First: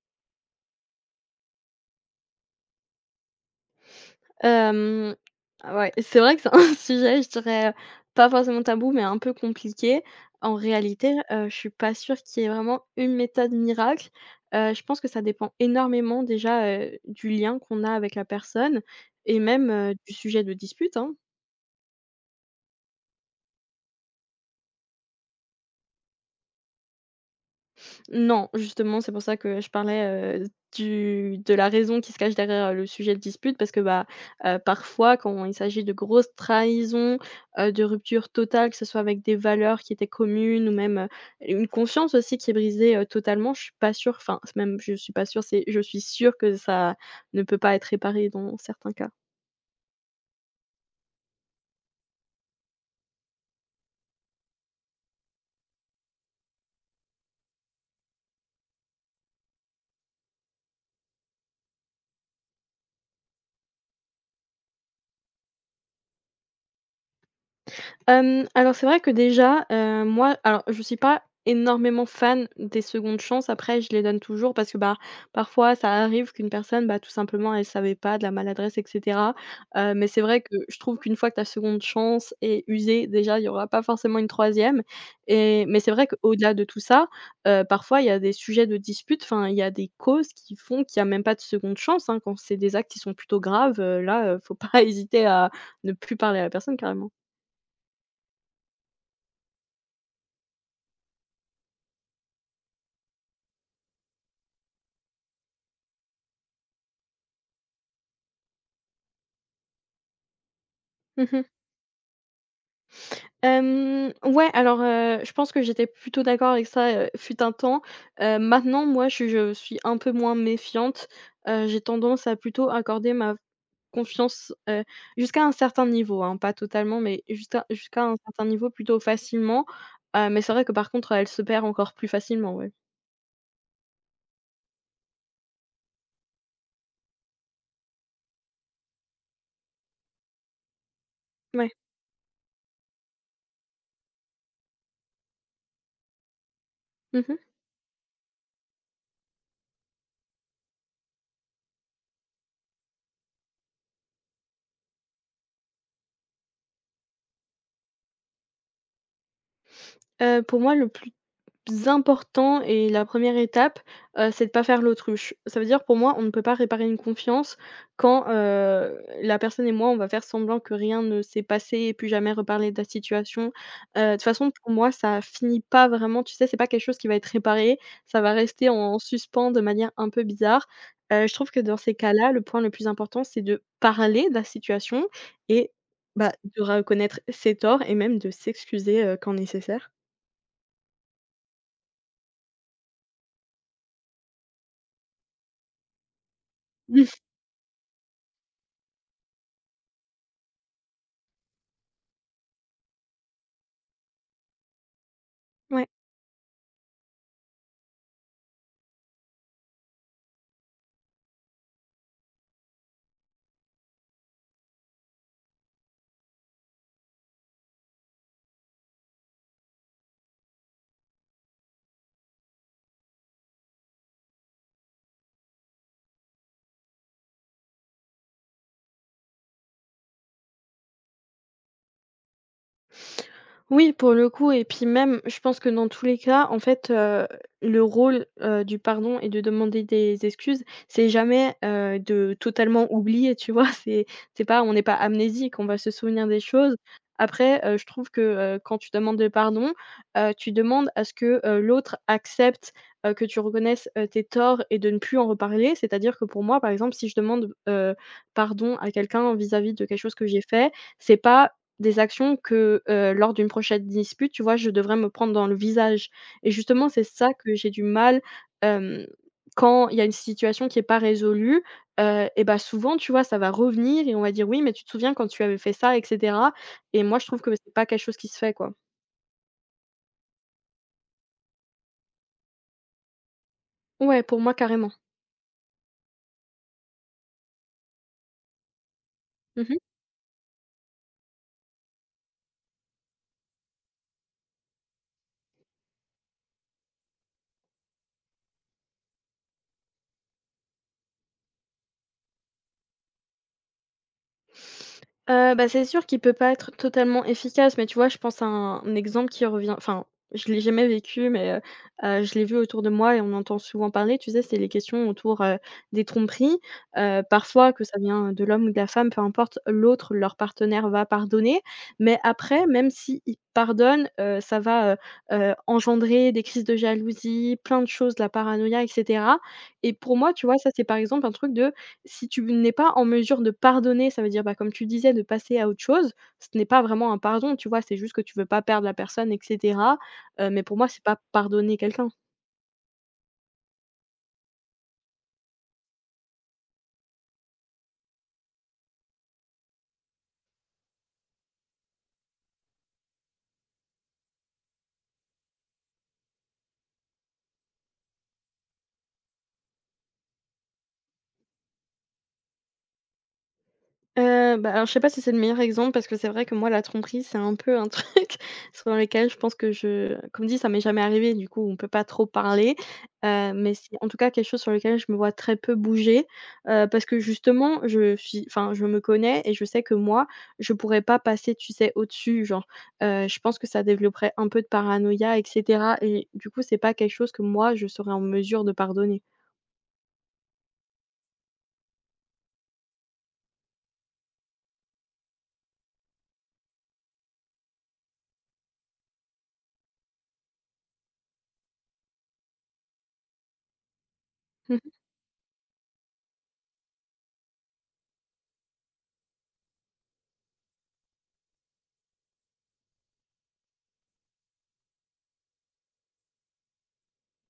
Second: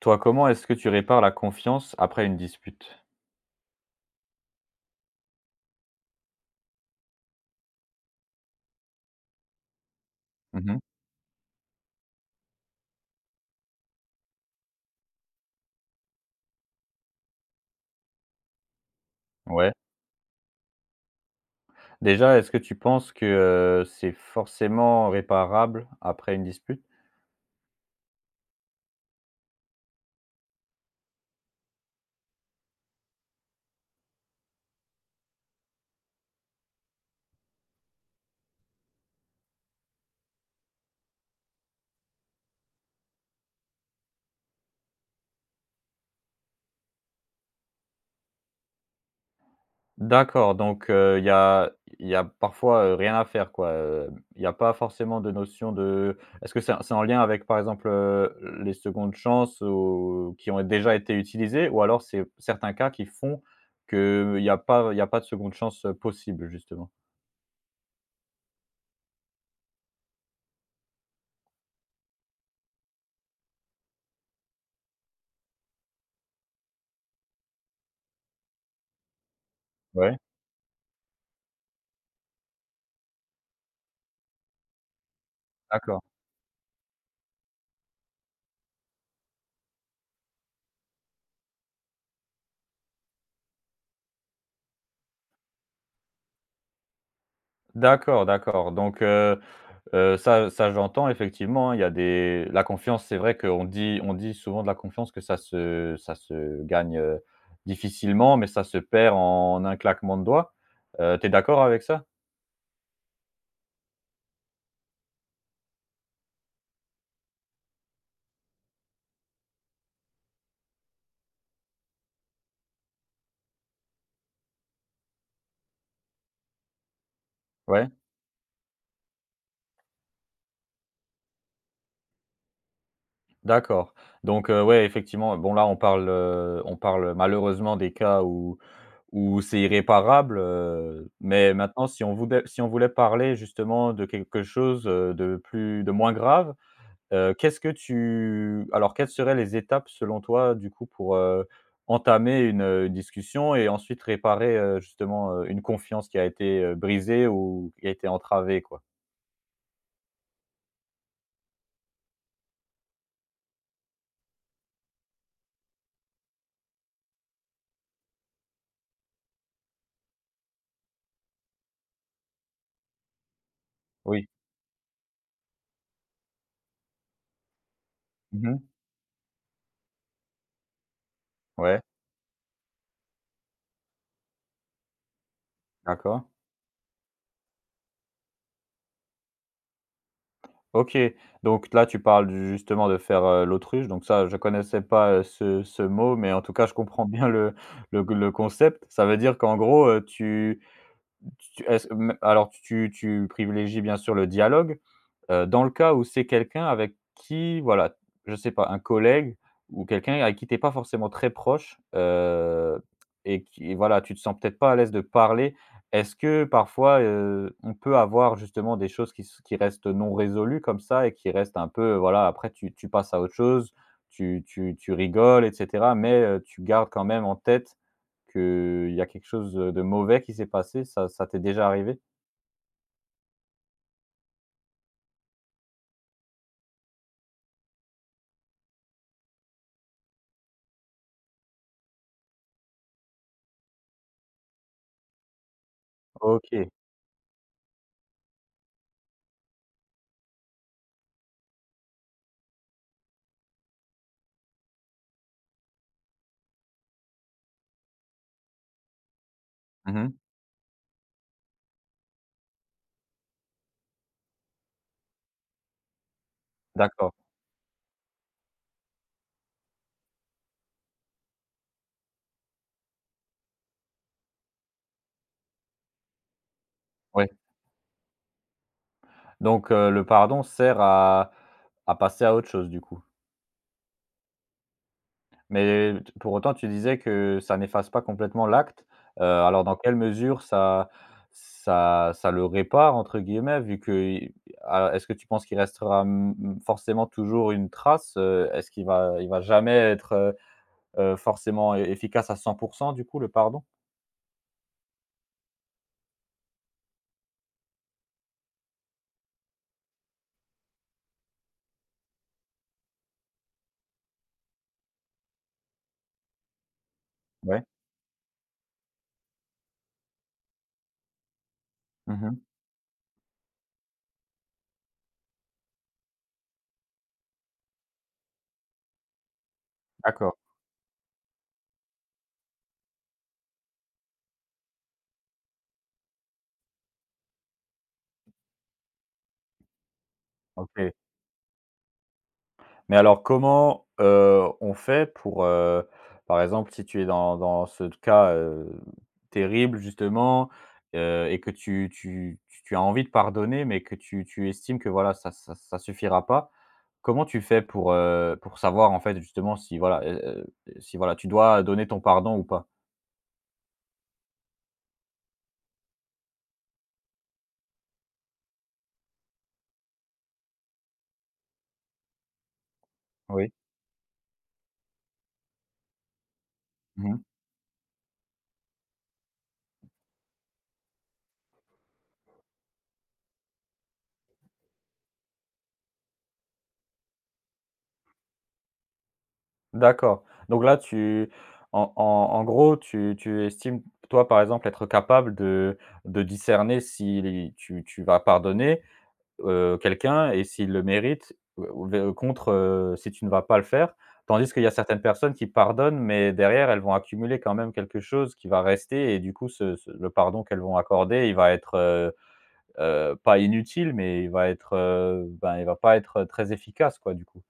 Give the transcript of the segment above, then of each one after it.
Toi, comment est-ce que tu répares la confiance après une dispute? Hem, ouais, c'est vrai que c'est un sujet, je dirais, pas forcément tabou, mais un peu compliqué. En Mmh. réalité, je suis pas sûre qu'il y ait vraiment une méthode miracle. Je pense que ça dépend énormément déjà, du lien qu'on a avec la personne et même, Ouais. Du sujet de dispute, hein. Déjà, est-ce que tu penses que, c'est forcément réparable après une dispute? Non, justement, c'est pour ça que je parlais, du de la raison qui se cache derrière, le sujet de dispute parce que, bah, parfois quand il s'agit de grosses trahisons, de ruptures totales, que ce soit avec des valeurs qui étaient communes ou même, une confiance aussi qui est brisée, totalement, je suis pas sûre, c'est je suis sûre que ça ne peut pas être réparé dans certains cas. D'accord, donc il y a il y a parfois, rien à faire quoi, il y a pas forcément de notion de est-ce que c'est en lien avec par exemple, les secondes chances ou qui ont déjà été utilisées ou alors c'est certains cas qui font qu'il y a pas de seconde chance, possible justement? Alors c'est vrai que déjà, moi alors je suis pas énormément fan des secondes chances. Après je les donne toujours parce que, bah, parfois ça arrive qu'une personne, bah, tout simplement elle savait pas, de la maladresse et cetera. Mais Ouais, c'est vrai que je trouve qu'une fois que ta seconde chance est usée, déjà il y aura pas forcément une troisième et mais c'est d'accord. vrai qu'au-delà de tout ça, parfois il y a des sujets de dispute, enfin il y a des causes qui font qu'il y a même pas de seconde chance, hein. Quand c'est des actes qui sont plutôt graves, là, faut pas hésiter à ne plus parler à la personne carrément. D'accord, d'accord. Donc ça j'entends effectivement, hein, il y a des la confiance, c'est vrai qu'on dit souvent de la confiance que ça se gagne, difficilement, mais ça se perd en un claquement de doigts. Mmh Tu mh. d'accord avec ça? Ouais, alors, je pense que j'étais plutôt d'accord avec ça, fut un temps. Maintenant, moi, je suis un peu moins méfiante. J'ai tendance à plutôt accorder ma confiance, jusqu'à un certain niveau, hein, pas totalement, mais Ouais? jusqu'à un certain niveau plutôt facilement. Mais c'est vrai que par contre, elle se perd encore plus facilement, ouais. D'accord. Donc, ouais, effectivement, bon là on parle malheureusement des cas où où c'est irréparable, mais Ouais. maintenant si on voulait parler justement de quelque chose, de plus de moins grave. Mmh mh. Qu'est-ce que tu alors quelles seraient les étapes selon toi du coup pour, entamer une discussion et ensuite réparer, justement, une confiance qui a été, brisée ou qui a été entravée quoi? Pour moi, le plus important et la première étape, c'est de pas faire l'autruche. Ça veut dire pour moi, on ne peut pas réparer une confiance quand, la personne et moi, on va faire semblant que rien ne s'est passé et puis jamais reparler de la situation. De toute Oui. façon, pour moi, ça finit pas vraiment, tu sais? C'est pas quelque chose qui va être réparé, ça va rester Mmh. en suspens de manière un peu bizarre. Je trouve que dans Ouais, ces cas-là, le point le plus important, c'est de parler de la situation et d'accord. bah, de reconnaître ses torts et même de s'excuser, quand nécessaire. OK, donc là tu parles du justement de faire, l'autruche, donc ça je connaissais pas, ce ce mot, mais en tout cas je comprends bien le le concept. Ça veut dire qu'en gros, tu tu est-ce me alors tu privilégies bien sûr le dialogue. Dans le Ouais. cas où c'est quelqu'un avec qui, voilà, je sais pas, un collègue ou quelqu'un avec qui tu pas forcément très proche, et qui voilà, tu te sens peut-être pas à l'aise de parler. Est-ce que parfois, on peut avoir justement des choses qui s qui restent non résolues comme ça et qui restent un peu, voilà, après tu passes à autre chose, tu rigoles et cetera, mais tu gardes quand même en tête qu'il y a quelque chose, de mauvais qui s'est passé, ça t'est déjà arrivé? Oui, pour le coup et puis même, je pense que dans tous les cas, en fait, le rôle, du pardon et de demander des excuses, c'est jamais, de totalement oublier, tu vois? C'est pas, on n'est pas amnésique, on va se souvenir des OK. choses. Après, je trouve que, quand tu demandes le pardon, tu demandes à ce que, l'autre accepte, que tu reconnaisses, tes torts et de ne plus en reparler. C'est-à-dire que pour moi, par exemple, si je demande, pardon à quelqu'un vis-à-vis de quelque Mmh. chose que j'ai fait, c'est pas des actions que, lors d'une prochaine dispute, tu vois, je devrais me prendre dans le visage et justement, c'est D'accord. ça que j'ai du mal, hem, quand il y a une situation qui est pas résolue, et bah, souvent, tu vois, ça va revenir et on va dire: «Oui, mais tu te souviens quand tu avais fait ça?» et cetera et moi, je Ouais. trouve que c'est pas quelque chose qui se fait, quoi. Donc le pardon sert à passer à autre chose du coup. Ouais, pour moi, carrément. Mais t pour autant, tu disais que ça n'efface pas complètement l'acte, alors dans Mmh. quelle mesure ça «le répare» entre guillemets vu que i a est-ce que tu penses qu'il restera, mmh mmh, forcément toujours une trace, heu? Est-ce qu'il va jamais être, forcément e efficace à cent pour 100 du coup le pardon? Bah, c'est sûr qu'il peut pas être totalement efficace, mais tu vois, je pense à un exemple qui revient enfin, je l'ai jamais vécu, mais je l'ai vu autour de moi et on entend souvent parler, tu sais, c'est les questions autour, des tromperies. Ouais. Parfois, que ça vient de l'homme ou de la femme, peu importe, l'autre, leur partenaire va pardonner, mais Mmh. après, même s'il pardonne, ça va, engendrer des crises de jalousie, plein de choses, de la paranoïa et cetera et pour moi, D'accord. tu vois, ça, c'est par exemple un truc de, si tu n'es pas en mesure de pardonner, ça veut dire, bah, comme tu disais, de passer à autre chose. Ce n'est pas vraiment un pardon, tu vois? C'est juste que tu veux pas perdre la personne et cetera, mais pour moi, OK. c'est pas pardonner quelqu'un. Mais alors comment, on fait pour, par exemple, si tu es dans ce cas, terrible justement, et que tu as envie de pardonner, mais que tu estimes que voilà, ça suffira pas. Comment tu fais pour savoir en fait justement si voilà, si voilà, tu dois donner ton pardon ou pas? Bah, alors je sais pas si c'est le meilleur exemple parce que c'est vrai que moi la tromperie, c'est un peu un truc sur lequel je pense que je, comme dit, ça m'est jamais arrivé, du coup on peut pas trop parler, Oui. Mais c'est en tout cas quelque chose sur lequel je me vois très peu bouger, parce Mmh. que justement je suis enfin je me connais et je sais que moi, je pourrais pas passer, tu sais, au-dessus genre, je pense que ça développerait un peu de paranoïa et cetera et du coup c'est pas quelque chose que moi je serais en mesure de pardonner. D'accord. Donc là, tu en gros, tu estimes, toi, par exemple, être capable de discerner si tu vas pardonner, quelqu'un et s'il le mérite, ou v contre, si tu ne vas pas le faire. Tandis qu'il y a certaines personnes qui pardonnent, mais derrière, elles vont accumuler quand même quelque chose qui va rester et du coup, ce ce le pardon qu'elles vont accorder, il va être, pas inutile, mais il va être, ben, il va pas être très efficace, quoi, du coup.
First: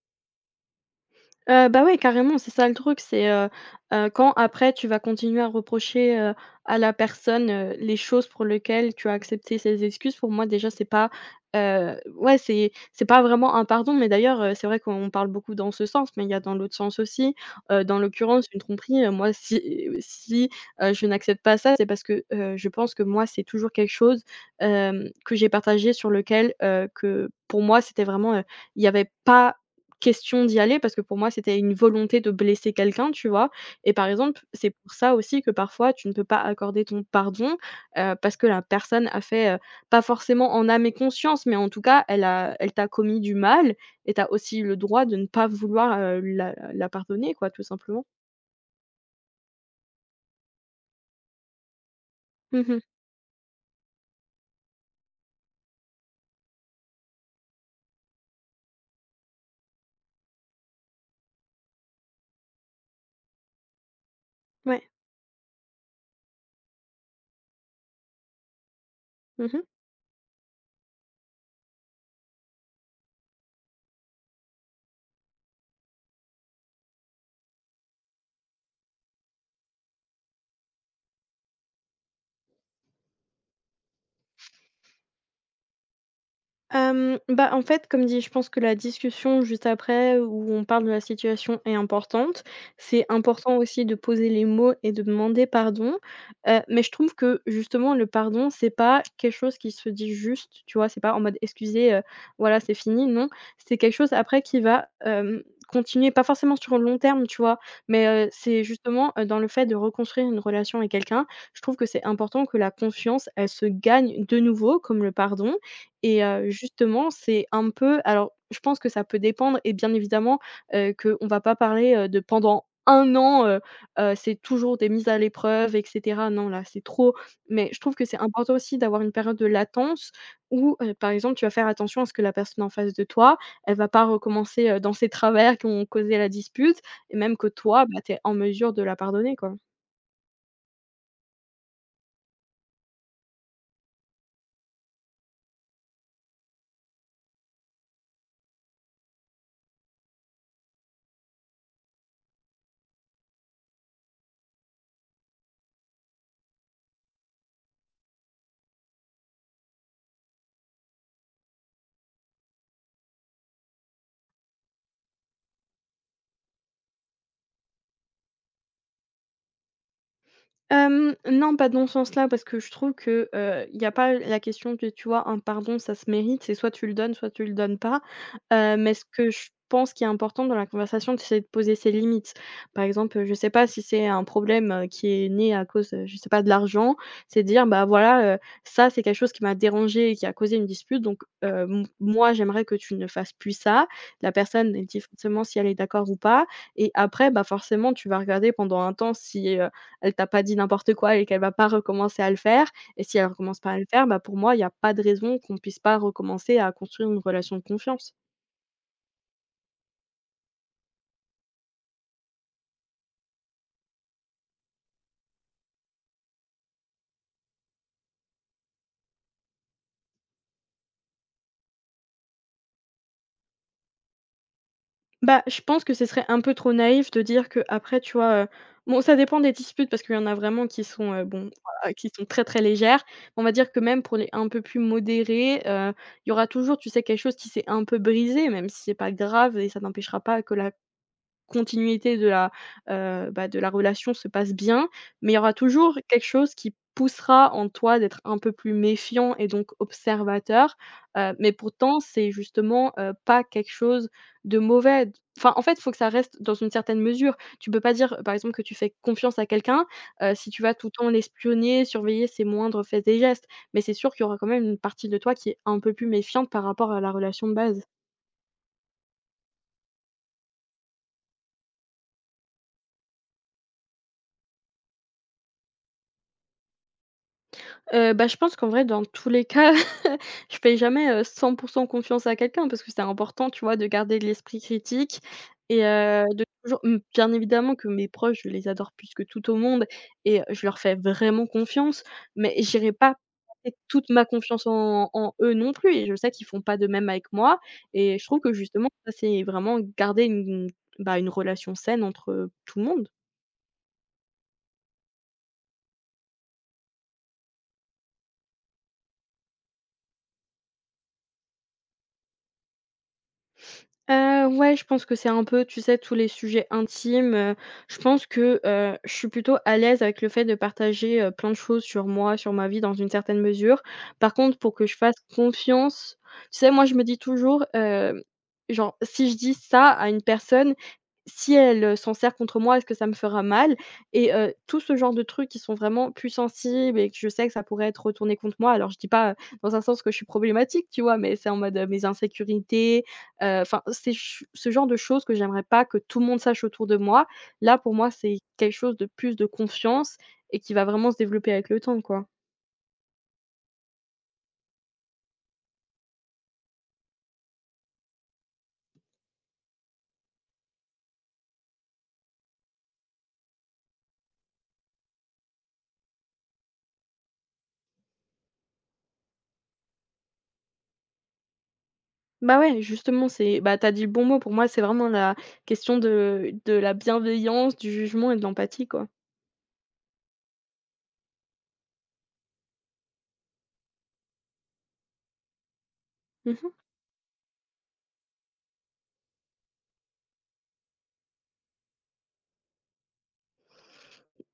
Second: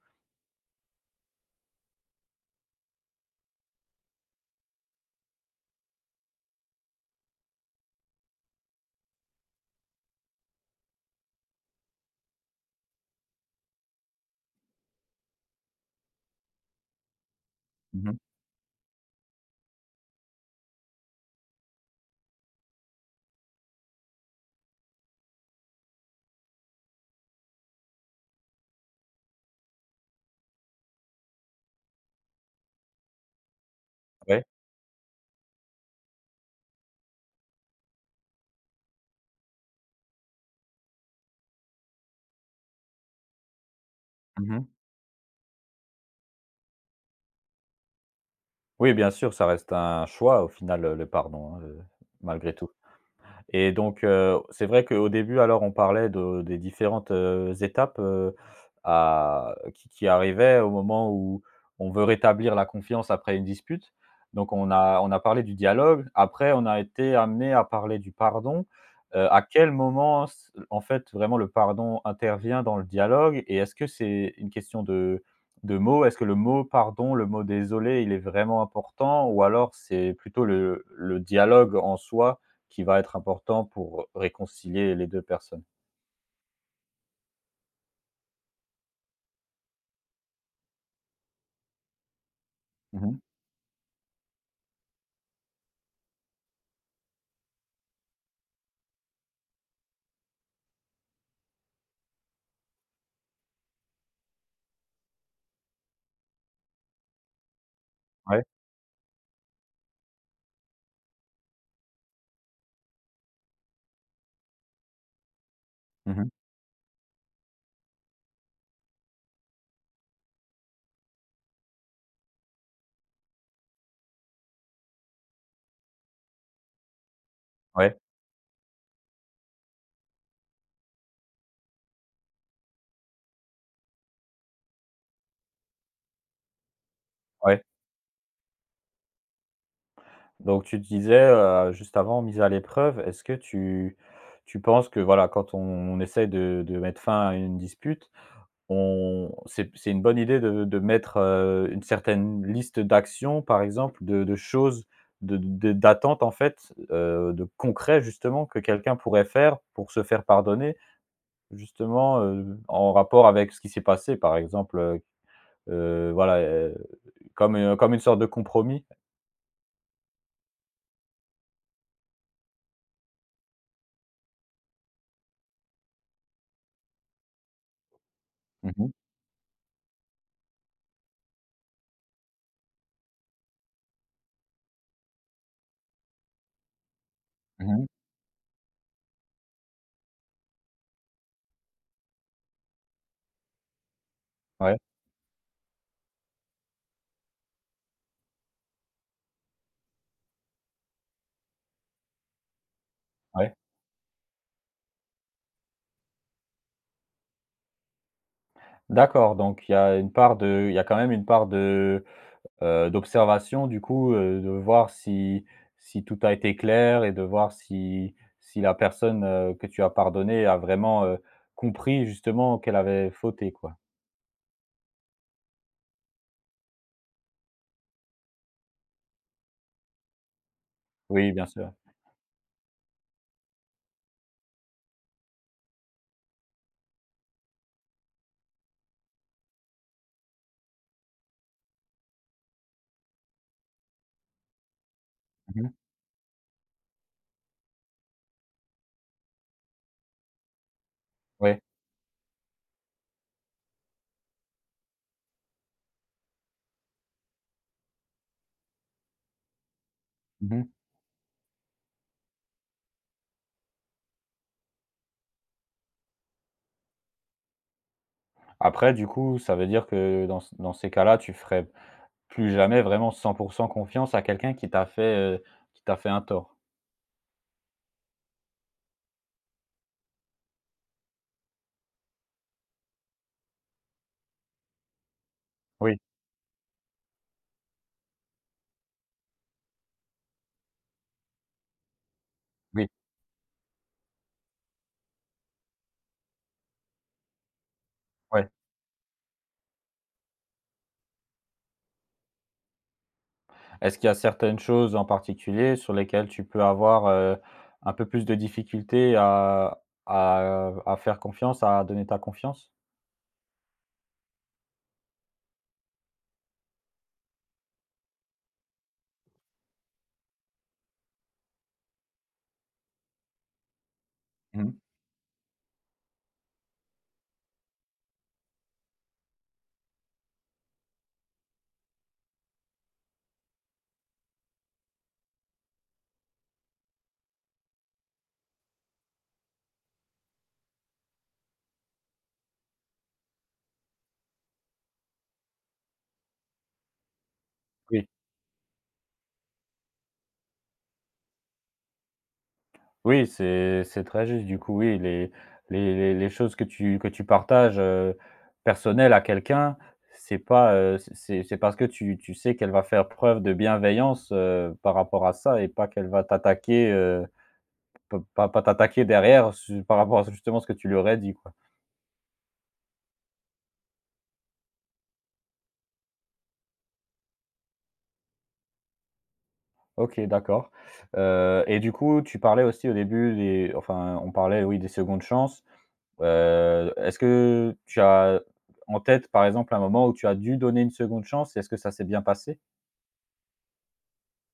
Bah, ouais, carrément, c'est ça le truc, c'est, quand après tu vas continuer à reprocher, à la personne, les choses pour lesquelles tu as accepté ses excuses, pour moi déjà c'est pas, ouais, c'est pas vraiment un pardon, mais d'ailleurs, c'est vrai qu'on parle beaucoup dans ce sens, mais il y a dans l'autre sens aussi. Dans Mmh. l'occurrence, une tromperie, moi si, je n'accepte pas ça, c'est parce que, je pense que moi, c'est toujours quelque chose, que j'ai partagé sur lequel, que pour moi, c'était vraiment, il y avait pas question d'y aller parce que pour moi, c'était une volonté de blesser quelqu'un, tu vois? Et par exemple, Ouais. c'est pour ça aussi que parfois tu ne peux pas accorder ton pardon, parce que la personne a fait, pas forcément en âme et conscience, mais en tout cas, elle t'a commis du mal et t'as aussi Mmh. le droit de ne pas vouloir, la pardonner quoi, tout simplement. Oui, bien sûr, ça reste un choix au final, le pardon, hein, malgré tout. Mmh. Et donc, c'est vrai qu'au début, alors, on parlait de des différentes, étapes, à qui arrivaient au moment où on veut rétablir la confiance après une dispute. Donc on Ouais. a on a parlé du dialogue, après on a été amené à parler du pardon. À Mmh. quel moment s en fait, vraiment le pardon intervient dans le dialogue? Et est-ce que c'est une question de mots? Est-ce que le mot pardon, le mot désolé, il est vraiment important? Ou alors c'est plutôt le dialogue en soi qui va être important pour réconcilier les 2 personnes? Bah, en fait, comme dit, je pense que la discussion juste après où on parle de la situation est importante. Mmh C'est mh. important aussi de poser les mots et de demander pardon, mais je trouve que justement le pardon, c'est pas quelque chose qui se dit juste, tu vois? C'est pas en mode: «Excusez, voilà, c'est fini», non. C'est quelque chose après qui va, continuer, pas forcément sur le long terme, tu vois? Mais, Ouais. c'est justement, dans le fait de reconstruire une relation avec quelqu'un, je trouve que c'est important que la confiance, elle se gagne de nouveau comme le pardon Mmh et mh. Justement, c'est un peu alors je pense que ça peut dépendre et bien évidemment, qu'on va pas parler, de pendant un an, c'est toujours des mises à l'épreuve et cetera. Non, là, c'est trop. Mais je trouve Ouais, que c'est important aussi d'avoir une période de latence où, par exemple, tu vas faire attention à ce que la personne en face de toi, elle va pas recommencer, dans ses travers qui ont causé la dispute et même que ouais. toi, bah, tu es en mesure de la pardonner, quoi. Donc tu disais, juste avant, mise à l'épreuve, est-ce que tu penses que voilà, quand on essaie de mettre fin à une dispute, on c'est une bonne idée de mettre, une certaine liste d'actions, par exemple, de choses, de d'attentes, en fait, de concret, justement, que quelqu'un pourrait faire pour se faire pardonner, justement, en rapport avec ce qui s'est passé, par exemple, voilà, comme, comme une sorte de compromis. Non, pas dans ce sens-là, parce que je trouve que, il n'y a pas la question que, tu vois, un pardon, ça se mérite, c'est soit tu le donnes, soit tu le donnes pas. Mmh mh. Mais ce que je pense qui est important dans la conversation, c'est de poser ses limites. Par exemple, je sais pas si c'est un problème, qui est né à cause, je sais pas, de l'argent, c'est de dire: Mmh «Bah, mh. voilà, ça, c'est quelque chose qui m'a dérangé et qui a causé une dispute, donc m moi, j'aimerais que tu ne fasses plus ça». La personne, Ouais, elle dit forcément si elle est d'accord ou pas et après, bah, forcément, tu vas regarder pendant un temps si elle t'a pas dit n'importe quoi et qu'elle va pas recommencer à le faire et si elle ouais. recommence pas à le faire, bah, pour moi, il y a pas de raison qu'on puisse pas recommencer à construire une relation de confiance. D'accord, donc il y a une part de il y a quand même une part de, d'observation du coup, de voir si si tout a été clair et de voir si si la personne, que tu as pardonnée a vraiment, compris justement qu'elle avait fauté, quoi. Bah, je pense que ce serait un peu trop naïf de dire que après tu vois, bon, ça dépend des disputes parce qu'il y en a vraiment qui sont, Oui, bien bon, sûr. voilà, qui sont très, très légères. On va dire que même pour les un peu plus modérées, il y aura toujours, tu sais, quelque chose qui s'est un peu brisé, même si c'est pas grave et ça n'empêchera pas que la continuité de la, de la relation se passe bien, mais il y aura Mmh mh. toujours quelque chose qui poussera en toi d'être un peu plus méfiant et donc observateur, mais Ouais. pourtant c'est justement, pas quelque chose de mauvais enfin, en fait, il faut que ça reste dans une certaine mesure. Tu peux pas dire, par exemple, que tu fais confiance à quelqu'un, si Mmh tu mh. vas tout le temps l'espionner, surveiller ses moindres faits et gestes, mais c'est sûr qu'il y aura quand même une partie de toi qui est un peu plus méfiante par rapport à la relation de base. Après du coup, ça veut dire que dans c dans ces cas-là, tu ferais plus jamais vraiment 100% confiance à quelqu'un qui t'a fait un tort? Je pense qu'en vrai, dans tous les cas, je fais jamais, 100 confiance à quelqu'un parce que c'est important, tu vois, de garder de l'esprit critique et Oui, heu, de toujours bien évidemment que mes proches, je les adore plus que tout au monde et je leur fais vraiment confiance, mais oui. j'irai pas placer toute ma confiance en eux non plus et je sais qu'ils font pas de même avec moi et je trouve Ouais. que justement ça, c'est vraiment garder une, bah, une relation saine entre tout le monde. Est-ce qu'il y a certaines choses en particulier sur lesquelles tu peux avoir, un peu plus de difficultés à à faire confiance, à donner ta confiance? Ouais, je pense que c'est un peu, tu sais, tous les sujets intimes, je pense que, je suis plutôt à l'aise avec le fait de partager, plein de choses sur moi, sur ma vie dans une certaine mesure. Par contre, Mmh mh. pour que je fasse confiance, tu sais, moi je me dis toujours, genre si je dis ça à une personne, si elle, s'en sert contre moi, est-ce que ça me fera mal? Et tout ce genre de trucs qui sont vraiment plus sensibles et que je sais que ça pourrait être retourné contre moi. Alors je dis pas, dans un sens que je suis problématique, tu vois? Mais c'est en mode, mes insécurités, enfin c'est ch ce genre de choses que j'aimerais pas que tout le monde sache autour de moi. Là, pour moi, c'est quelque chose de plus de confiance et qui va vraiment se développer avec le temps, quoi. Oui, c'est très juste. Du coup, oui, les les choses que tu partages, personnelles à quelqu'un, c'est pas, c'est parce que tu sais qu'elle va faire preuve de bienveillance, par rapport à ça et pas qu'elle va t'attaquer, p pas pas t'attaquer derrière su par rapport à ce justement ce que tu lui aurais dit, quoi. Bah, ouais, justement, c'est bah, t'as dit le bon mot. Pour moi, c'est vraiment la question de la bienveillance, du jugement et de l'empathie, quoi. OK, d'accord, et du coup, tu parlais aussi au début des enfin, on parlait, oui, des secondes chances. Mmh. Est-ce que tu as en tête, par exemple, un moment où tu as dû donner une seconde chance et est-ce que ça s'est bien passé?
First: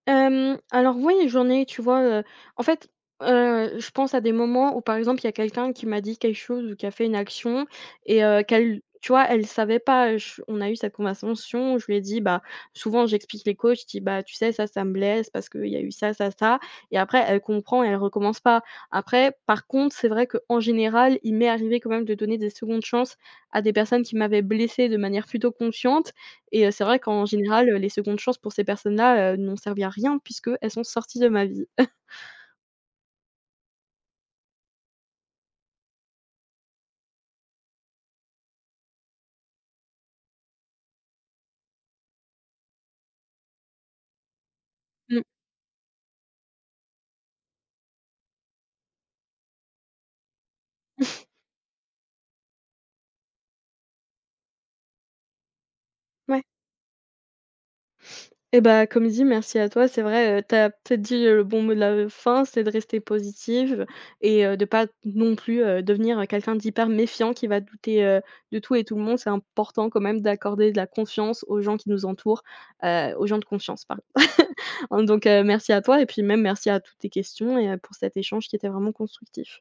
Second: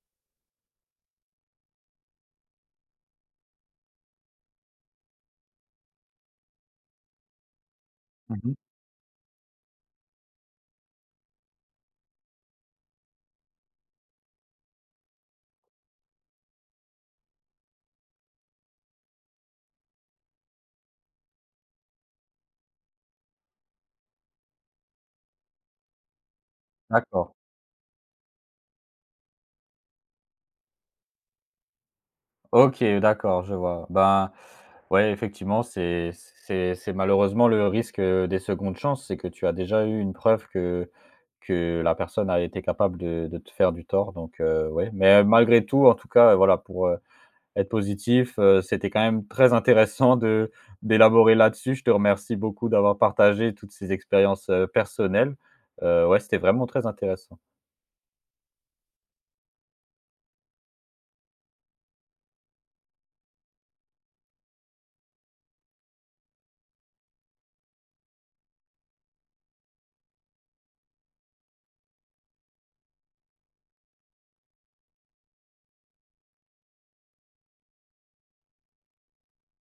Hem, alors oui, j'en ai, tu vois? En fait, je pense à des moments où, par exemple, il y a quelqu'un qui m'a dit quelque chose ou qui a fait une action et Mmh. qu'elle tu vois, elle savait pas. Je On a eu cette conversation où je lui ai dit, bah, souvent j'explique les coachs. Je dis: «Bah, tu sais, ça me blesse parce qu'il y a eu ça, ça, ça» et après elle comprend et elle recommence pas. Après, par contre, c'est vrai qu'en général, il m'est arrivé quand même de donner des secondes chances à des personnes qui m'avaient blessée de manière plutôt consciente et c'est vrai qu'en D'accord. général, les secondes chances pour ces personnes-là, n'ont servi à rien puisque elles sont sorties de ma vie. OK, d'accord, je vois. Ben, ouais, effectivement, c'est malheureusement le risque, des secondes chances, c'est que tu as déjà eu une preuve que la personne a été capable de te faire du tort donc ouais, mais Mmh. Malgré tout, en tout cas, voilà, pour, être positif. C'était quand même très intéressant de d'élaborer là-dessus. Je te remercie beaucoup d'avoir partagé toutes ces expériences, personnelles. Ouais, c'était Ouais. vraiment très intéressant. Et bah, comme dit, merci à toi. C'est vrai, tu peut-être dit, le bon mot de la fin, c'est de rester positive et de pas non plus, devenir, quelqu'un d'hyper méfiant qui va douter, de tout et tout le monde. C'est important quand même d'accorder de la confiance aux gens qui nous entourent, aux gens de confiance, pardon. Donc merci à toi et puis même merci à toutes tes questions et pour cet échange qui était vraiment constructif.